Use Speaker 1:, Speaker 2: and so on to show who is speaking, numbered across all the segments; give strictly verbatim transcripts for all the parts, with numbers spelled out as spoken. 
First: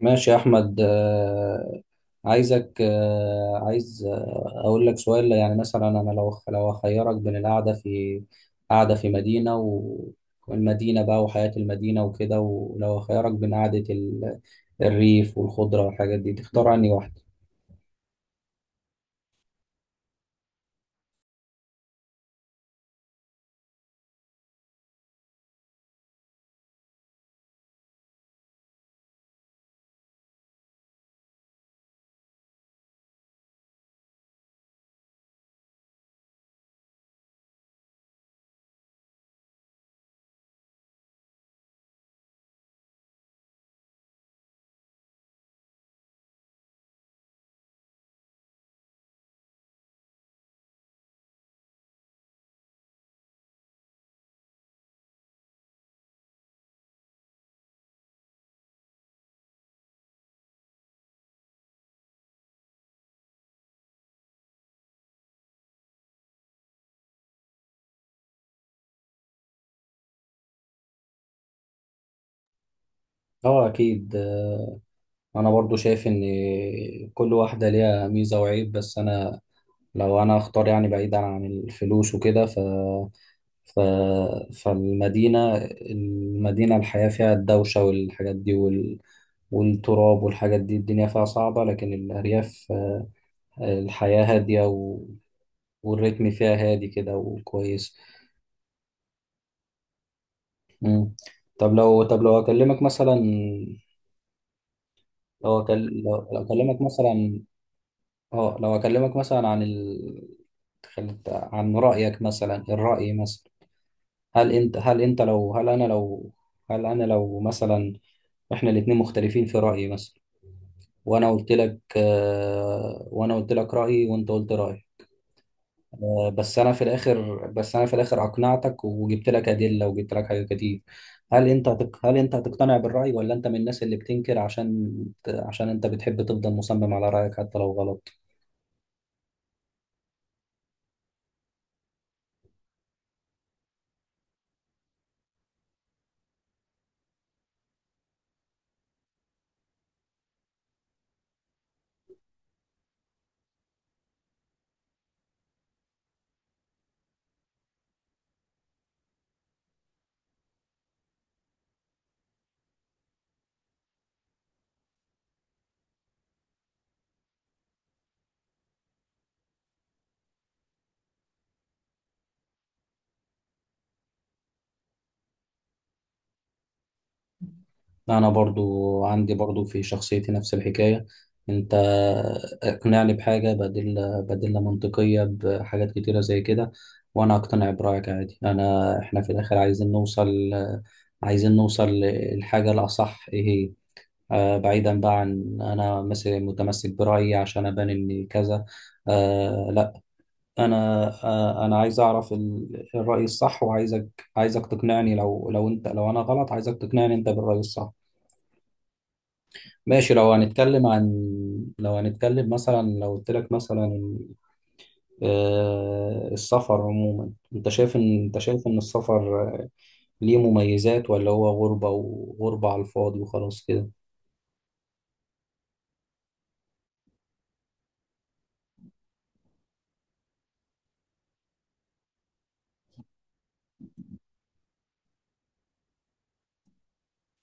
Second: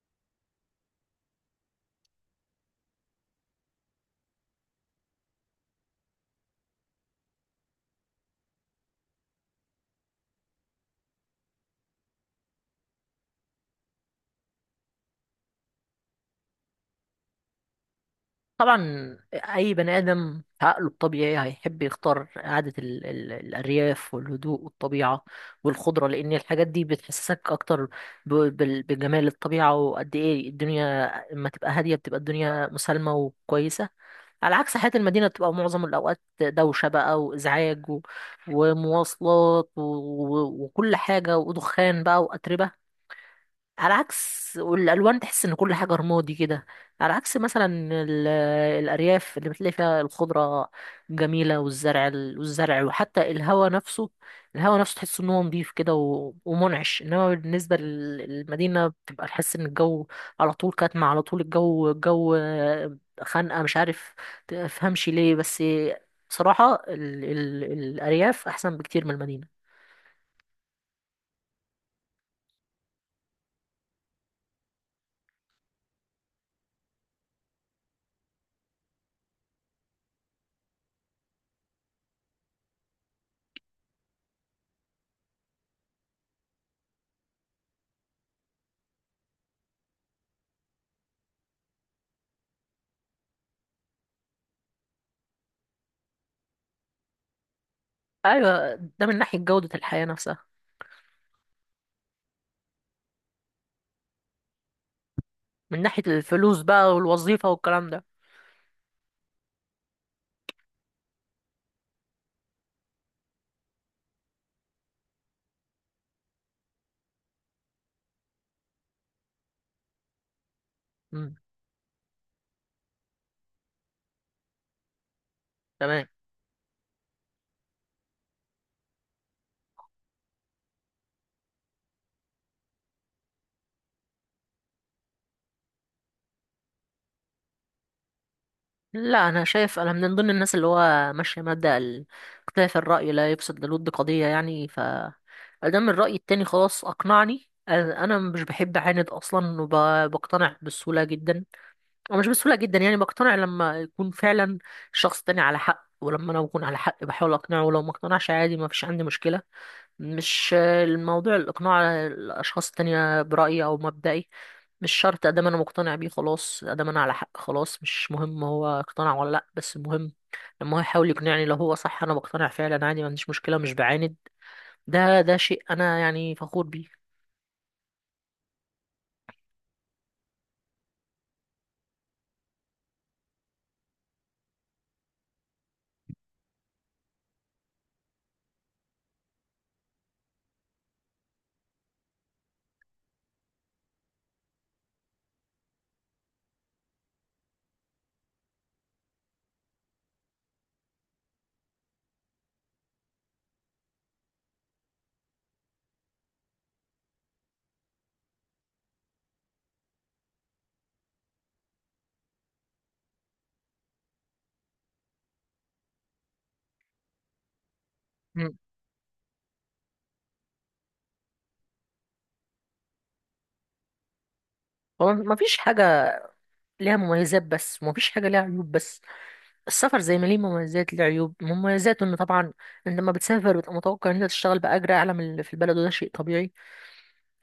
Speaker 1: ماشي يا أحمد آه، عايزك آه، عايز آه، أقول لك سؤال. يعني مثلا أنا لو لو أخيرك بين القعدة في قعدة في مدينة و- والمدينة بقى وحياة المدينة وكده، ولو أخيرك بين قعدة ال- الريف والخضرة والحاجات دي، تختار أنهي واحدة؟
Speaker 2: طبعا، اي بني ادم عقله الطبيعي هيحب يختار قعده ال ال الارياف والهدوء والطبيعه والخضره، لان الحاجات دي بتحسسك اكتر ب- بال- بجمال الطبيعه، وقد ايه الدنيا لما تبقى هاديه بتبقى الدنيا مسالمه وكويسه، على عكس حياه المدينه بتبقى معظم الاوقات دوشه بقى وازعاج و- ومواصلات و- و- وكل حاجه ودخان بقى واتربه. على عكس، والالوان تحس ان كل حاجه رمادي كده، على عكس مثلا ال- الارياف اللي بتلاقي فيها الخضره جميله والزرع والزرع، وحتى الهواء نفسه، الهواء نفسه تحس ان هو نضيف كده و- ومنعش، انما بالنسبه لل- للمدينه بتبقى تحس ان الجو على طول كاتمه، على طول الجو الجو خانقه، مش عارف تفهمش ليه. بس بصراحه ال ال الارياف احسن بكتير من المدينه.
Speaker 1: أه أكيد. آه، أنا برضو شايف إن كل واحدة ليها ميزة وعيب، بس أنا لو أنا أختار يعني بعيدا عن الفلوس وكده. ف ف... فالمدينة المدينة الحياة فيها الدوشة والحاجات دي وال... والتراب والحاجات دي، الدنيا فيها صعبة، لكن الأرياف آه، الحياة هادية و... والريتم فيها هادي كده وكويس.
Speaker 2: ايوه، ده من ناحيه جوده الحياه نفسها.
Speaker 1: مم. طب لو طب لو أكلمك مثلا، لو
Speaker 2: من
Speaker 1: أكل...
Speaker 2: ناحية
Speaker 1: لو... لو
Speaker 2: الفلوس
Speaker 1: أكلمك
Speaker 2: بقى
Speaker 1: مثلا
Speaker 2: والوظيفة والكلام ده.
Speaker 1: اه لو أكلمك مثلا عن ال... خلت- عن رأيك مثلا، الرأي مثلا. هل انت هل انت لو هل انا لو هل انا لو مثلا احنا الاتنين مختلفين في رأيي مثلا، وانا
Speaker 2: مم.
Speaker 1: قلت لك آه، وانا قلت لك رأيي وانت قلت رأيي.
Speaker 2: تمام.
Speaker 1: آه، بس انا في الاخر بس انا في الاخر اقنعتك وجبت لك أدلة وجبت لك حاجات كتير. هل انت هتق... هل انت هتقتنع بالرأي ولا انت من الناس اللي بتنكر عشان عشان انت بتحب تفضل مصمم على رأيك حتى لو غلط؟
Speaker 2: لا، أنا شايف أنا من ضمن الناس اللي هو ماشية مبدأ ال- اختلاف الرأي لا يفسد للود قضية، يعني ف أدام الرأي التاني خلاص أقنعني، أنا أنا مش بحب أعاند أصلا، وبقتنع بسهولة جدا، أو مش بسهولة جدا يعني بقتنع لما يكون فعلا الشخص التاني على حق، ولما أنا بكون على حق بحاول أقنعه، ولو ما اقتنعش عادي ما فيش عندي مشكلة. مش الموضوع الإقناع الأشخاص التانية برأيي أو مبدئي، مش شرط ادام انا مقتنع بيه خلاص، ادام انا على حق خلاص مش مهم هو اقتنع ولا لا، بس المهم لما هو يحاول يقنعني لو هو صح انا بقتنع فعلا عادي، ما عنديش مشكله، مش بعاند. ده ده شيء انا يعني فخور بيه.
Speaker 1: انا برضو عندي برضو في شخصيتي نفس الحكاية. انت اقنعني بحاجة بديل بديلة منطقية بحاجات كتيرة زي كده، وانا اقتنع برأيك عادي. انا احنا في الاخر عايزين نوصل عايزين نوصل للحاجة الاصح ايه هي. آه، بعيدا بقى عن انا مثلا متمسك برأيي عشان ابان ان كذا، آه لا. انا آه انا عايز اعرف ال- الرأي الصح، وعايزك عايزك تقنعني. لو لو انت لو انا غلط عايزك تقنعني انت بالرأي الصح. ماشي، لو هنتكلم عن لو هنتكلم مثلا لو قلت لك مثلا، آه، السفر عموما انت شايف ان انت
Speaker 2: مم.
Speaker 1: شايف ان السفر ليه مميزات ولا هو غربة وغربة على الفاضي وخلاص كده؟
Speaker 2: هو مفيش حاجه ليها مميزات بس، ومفيش حاجه ليها عيوب بس، السفر زي ما ليه مميزات ليه عيوب. مميزاته ان طبعا انت لما بتسافر بتبقى متوقع ان انت تشتغل باجر اعلى من اللي في البلد، وده شيء طبيعي.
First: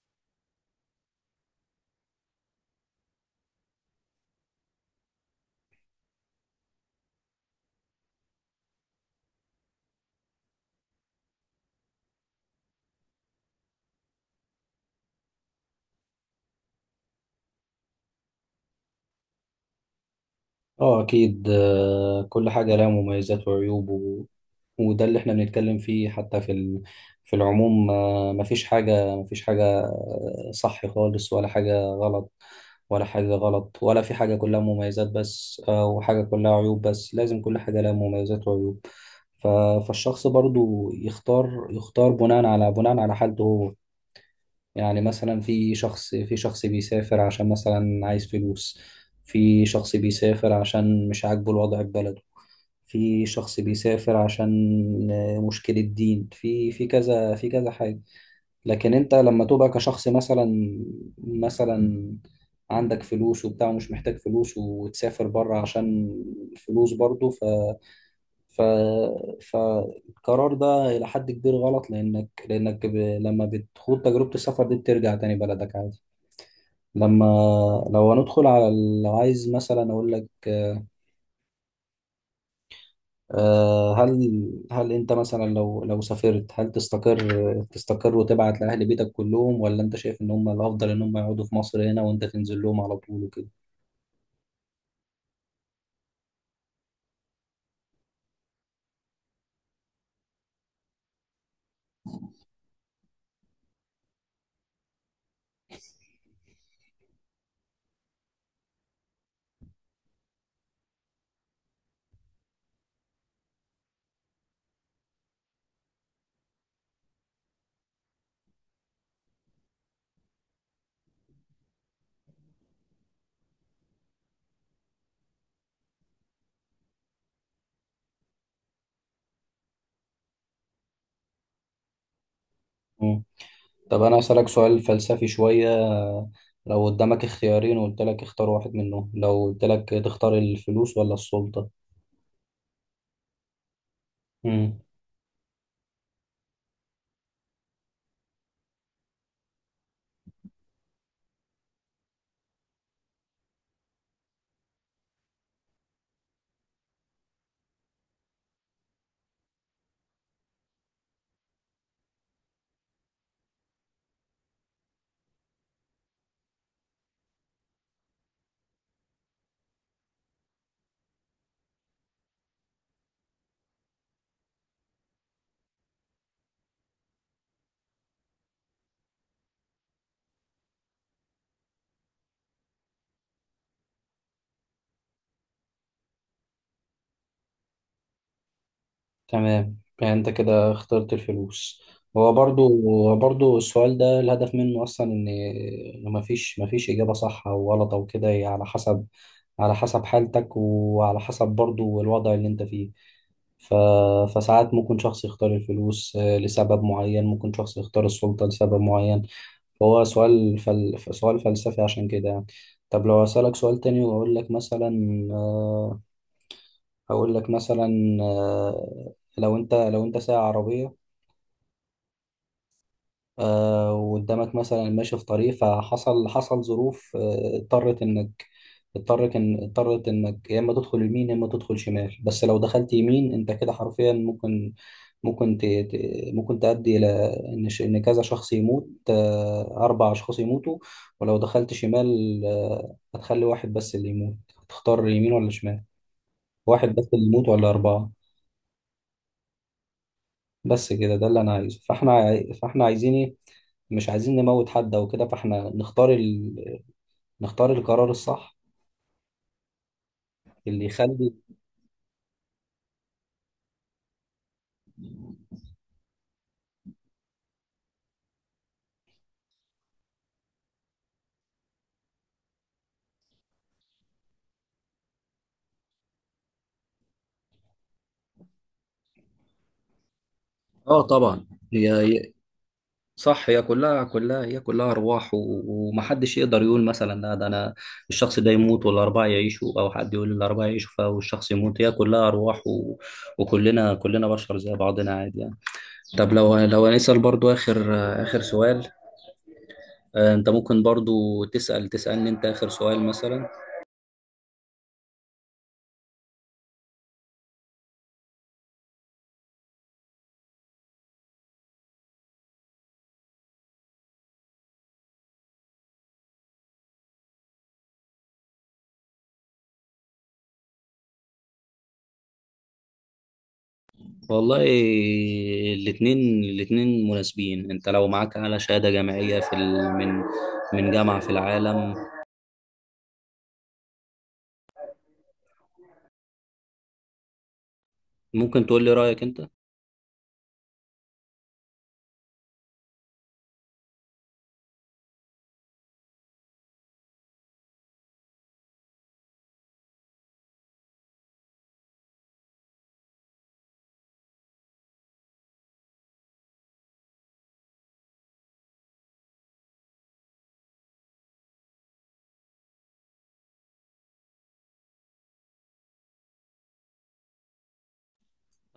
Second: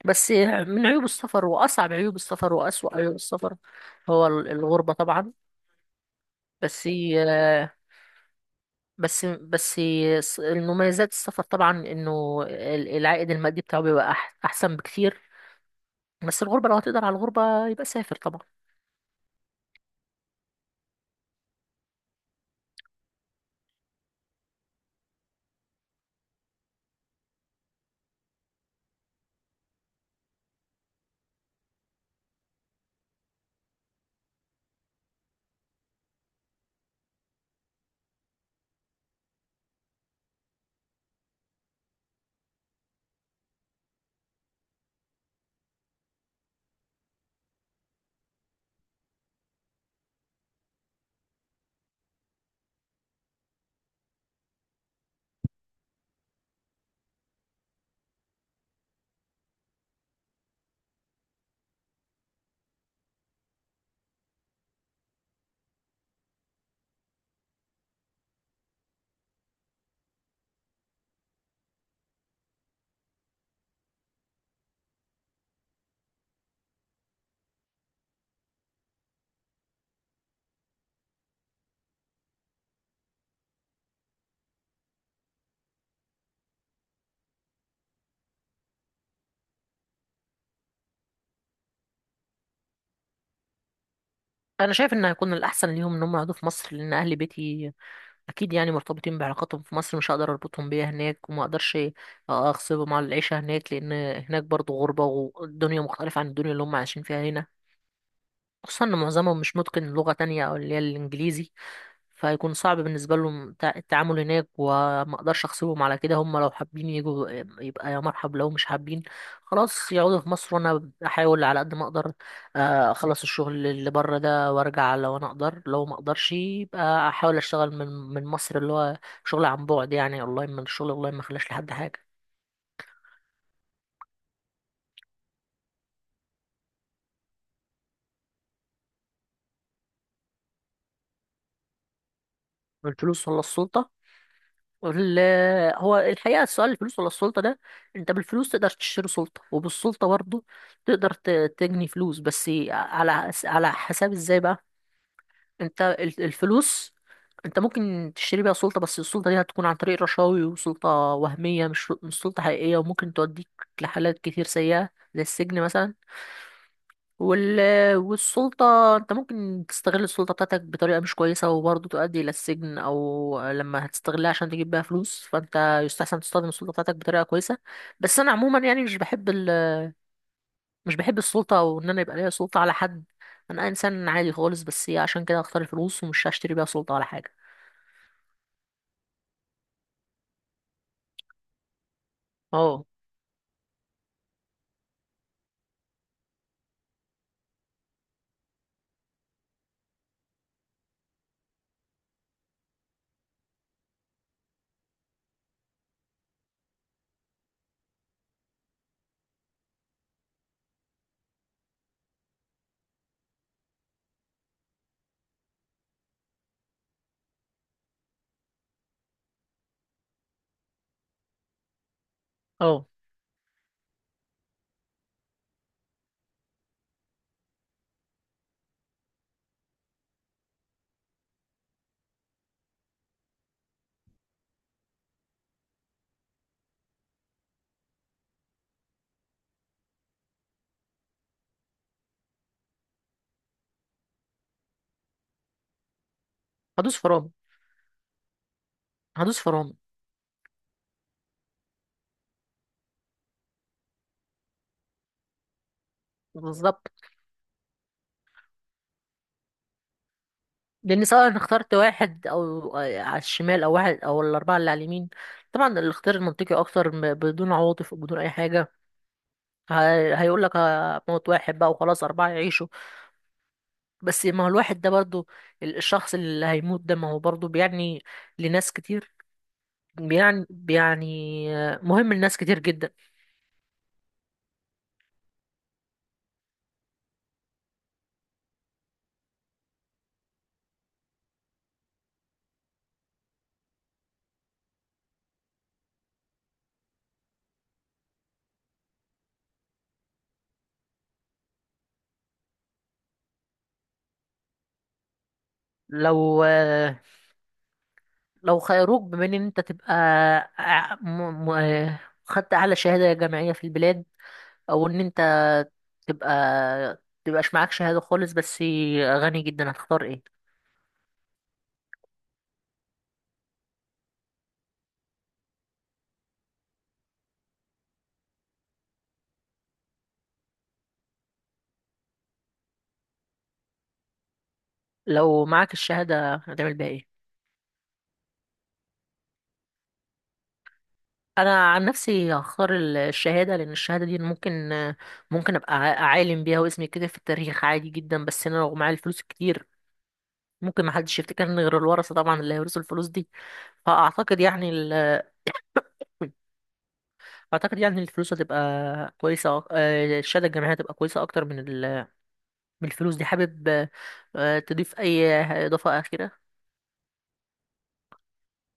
Speaker 2: بس من عيوب السفر، واصعب عيوب السفر، واسوأ عيوب السفر هو ال- الغربه طبعا. بس آه، بس بس الس- المميزات السفر طبعا انه ال- العائد المادي بتاعه بيبقى أح احسن بكتير. بس الغربة، لو هتقدر على الغربة يبقى سافر طبعا.
Speaker 1: اه اكيد. آه، كل حاجه لها مميزات وعيوب و... وده اللي احنا بنتكلم فيه حتى في ال... في العموم. آه، مفيش حاجه مفيش حاجه آه، صح خالص ولا حاجه غلط، ولا حاجه غلط ولا في حاجه كلها مميزات بس، آه، وحاجه كلها عيوب بس، لازم كل حاجه لها مميزات وعيوب. ف... فالشخص برضو يختار يختار بناء على بناء على حالته هو. يعني مثلا في شخص في شخص بيسافر عشان مثلا عايز فلوس، في شخص بيسافر عشان مش عاجبه الوضع في بلده، في شخص بيسافر عشان آه، مشكلة دين في في كذا في كذا حاجة. لكن انت لما تبقى كشخص مثلا، مثلا عندك فلوس وبتاع ومش محتاج فلوس وتسافر بره عشان فلوس برضه. ف... فالقرار ده إلى حد كبير غلط، لأنك لأنك ب... لما بتخوض تجربة السفر دي بترجع تاني بلدك عادي. لما لو هندخل على ال- لو عايز مثلا أقول لك، آه، هل هل أنت مثلا لو لو سافرت هل تستقر، تستقر وتبعت لأهل بيتك كلهم، ولا أنت شايف إن هم الأفضل إن هم يقعدوا في مصر هنا وأنت تنزل لهم على طول وكده؟
Speaker 2: انا شايف ان هيكون الاحسن ليهم ان هم يقعدوا في مصر، لان اهل بيتي اكيد يعني مرتبطين بعلاقاتهم في مصر، مش هقدر اربطهم بيها هناك، وما اقدرش اغصبهم على العيشة هناك، لان هناك برضو غربة، والدنيا مختلفة عن الدنيا اللي هم عايشين فيها هنا، خصوصا ان معظمهم مش متقن لغة تانية او اللي هي الانجليزي، فهيكون صعب بالنسبة لهم تع- التعامل هناك، وما اقدرش اغصبهم على كده. هم لو حابين يجوا آه، يبقى يا مرحب، لو مش حابين خلاص يقعدوا في مصر، وانا احاول على قد ما اقدر آه، اخلص الشغل اللي بره ده وارجع، لو انا اقدر. لو ما اقدرش يبقى احاول اشتغل من من مصر، اللي هو شغل عن بعد يعني اونلاين، من الشغل اونلاين ما خلاش لحد حاجة.
Speaker 1: مم. طب أنا أسألك سؤال فلسفي شوية، لو قدامك اختيارين وقلت لك اختار واحد منهم، لو قلت لك تختار الفلوس ولا السلطة؟
Speaker 2: الفلوس ولا السلطة.
Speaker 1: مم.
Speaker 2: ال- هو الحقيقة السؤال الفلوس ولا السلطة ده، انت بالفلوس تقدر تشتري سلطة، وبالسلطة برضه تقدر ت- تجني فلوس، بس على على حساب ازاي بقى. انت ال- الفلوس، انت ممكن تشتري بيها سلطة، بس السلطة دي هتكون عن طريق رشاوي وسلطة وهمية، مش مش سلطة حقيقية، وممكن توديك لحالات كتير سيئة زي السجن مثلا. وال... والسلطة انت ممكن تستغل السلطة بتاعتك بطريقة مش كويسة، وبرضه تؤدي إلى السجن، أو لما هتستغلها عشان تجيب بيها فلوس، فانت يستحسن تستخدم السلطة بتاعتك بطريقة كويسة. بس أنا عموما يعني مش بحب ال... مش بحب السلطة، أو إن أنا يبقى ليا سلطة على حد. أنا إنسان عادي خالص، بس هي عشان كده هختار الفلوس، ومش هشتري بيها سلطة على حاجة.
Speaker 1: تمام، يعني انت كده اخترت الفلوس. هو برضو
Speaker 2: اه،
Speaker 1: برضو السؤال ده الهدف منه اصلا ان إن مفيش مفيش اجابة صح او غلط او كده، هي على حسب، على حسب حالتك وعلى حسب برضو الوضع اللي انت فيه. ف... فساعات ممكن شخص يختار الفلوس آه، لسبب معين، ممكن شخص يختار السلطة لسبب معين، فهو سؤال فل... سؤال فلسفي عشان كده يعني. طب لو أسألك سؤال تاني وأقول لك مثلا، آه، هقول لك مثلا، آه، لو انت لو انت سايق عربيه،
Speaker 2: اه.
Speaker 1: آه، وقدامك مثلا ماشي في طريق، فحصل حصل ظروف آه، اضطرت انك اضطرت ان اضطرت انك يا اما تدخل يمين يا اما تدخل شمال. بس لو دخلت يمين انت كده حرفيا ممكن ممكن ت... ت- ممكن تؤدي الى ان ش... ان كذا شخص يموت، آه، اربع اشخاص يموتوا، ولو دخلت شمال آه، هتخلي واحد بس اللي يموت. تختار يمين ولا شمال؟ واحد
Speaker 2: هدوس
Speaker 1: بس اللي
Speaker 2: فرامل،
Speaker 1: يموت ولا اربعه؟
Speaker 2: هدوس فرامل.
Speaker 1: بس كده ده اللي انا عايزه، فاحنا عاي- فاحنا عايزين ايه؟ مش عايزين نموت حد او كده، فاحنا نختار ال...
Speaker 2: بالظبط.
Speaker 1: نختار القرار الصح اللي
Speaker 2: لان سواء
Speaker 1: يخلي.
Speaker 2: انا اخترت واحد او على الشمال، او واحد او الاربعه اللي على اليمين، طبعا الاختيار المنطقي اكتر م- بدون عواطف وبدون اي حاجه، ه- هيقول لك موت واحد بقى وخلاص، اربعه يعيشوا. بس ما هو الواحد ده برضو، ال- الشخص اللي هيموت ده، ما هو برضو بيعني لناس كتير، بيعني
Speaker 1: اه
Speaker 2: بيعني
Speaker 1: طبعا. هي
Speaker 2: مهم
Speaker 1: هي-
Speaker 2: لناس كتير جدا.
Speaker 1: صح، هي كلها كلها هي كلها ارواح، و- ومحدش يقدر يقول مثلا لا، ده انا الشخص ده يموت والاربعه يعيشوا، او حد يقول الاربعه يعيشوا فالشخص يموت، هي كلها ارواح و... وكلنا كلنا بشر زي بعضنا عادي يعني. طب لو لو هنسال برضو اخر، اخر سؤال. آه، انت ممكن برضو تسال تسالني انت اخر سؤال مثلا.
Speaker 2: لو لو خيروك بما ان انت تبقى ع- م- م- خدت اعلى شهاده جامعيه في البلاد، او ان انت تبقى تبقاش معاك شهادة خالص بس غني جدا، هتختار ايه؟
Speaker 1: والله الاثنين الاثنين مناسبين. انت لو معاك اعلى شهادة جامعية في ال... من من جامعة في العالم،
Speaker 2: لو معاك الشهادة هتعمل بيها ايه؟
Speaker 1: ممكن تقول لي رأيك انت.
Speaker 2: انا عن نفسي هختار ال- الشهادة، لان الشهادة دي ممكن، ممكن ابقى ع- عالم بيها، واسمي كده في التاريخ عادي جدا. بس انا لو معايا الفلوس الكتير، ممكن محدش يفتكرني غير الورثة طبعا اللي هيورثوا الفلوس دي. فاعتقد يعني ال... اعتقد يعني الفلوس هتبقى كويسة، أك- آه، الشهادة الجامعية هتبقى كويسة اكتر من ال... من الفلوس دي. حابب آه، تضيف اي اضافة اخيرة؟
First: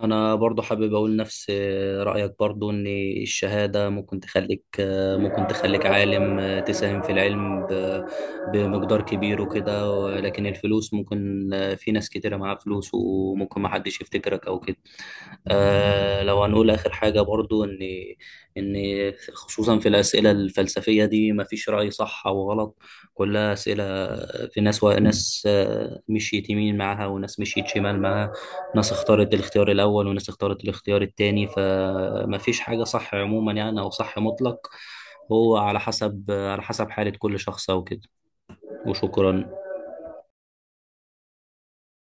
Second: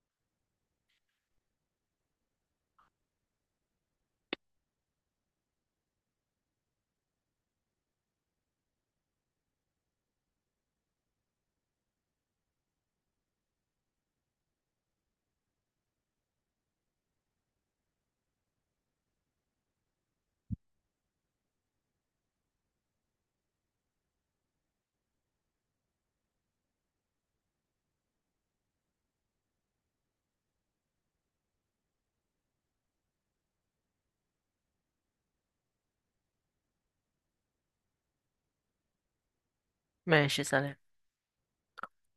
Speaker 1: انا برضو حابب اقول نفس رأيك برضو، ان الشهادة ممكن تخليك، ممكن تخليك عالم تساهم في العلم ب... بمقدار كبير وكده، ولكن الفلوس ممكن في ناس كتيرة معاها فلوس وممكن ما حدش يفتكرك او كده. آه لو هنقول آخر حاجة برضو إن إن خصوصا في الأسئلة الفلسفية دي مفيش رأي صح أو غلط، كلها أسئلة. في ناس وناس آه، مشيت يمين معاها، وناس مشيت شمال معاها، ناس اختارت الاختيار الأول وناس اختارت الاختيار التاني، فمفيش حاجة صح عموما يعني، أو صح مطلق. هو على حسب، على حسب حالة كل شخص أو كده. وشكرا.
Speaker 2: ماشي، سلام.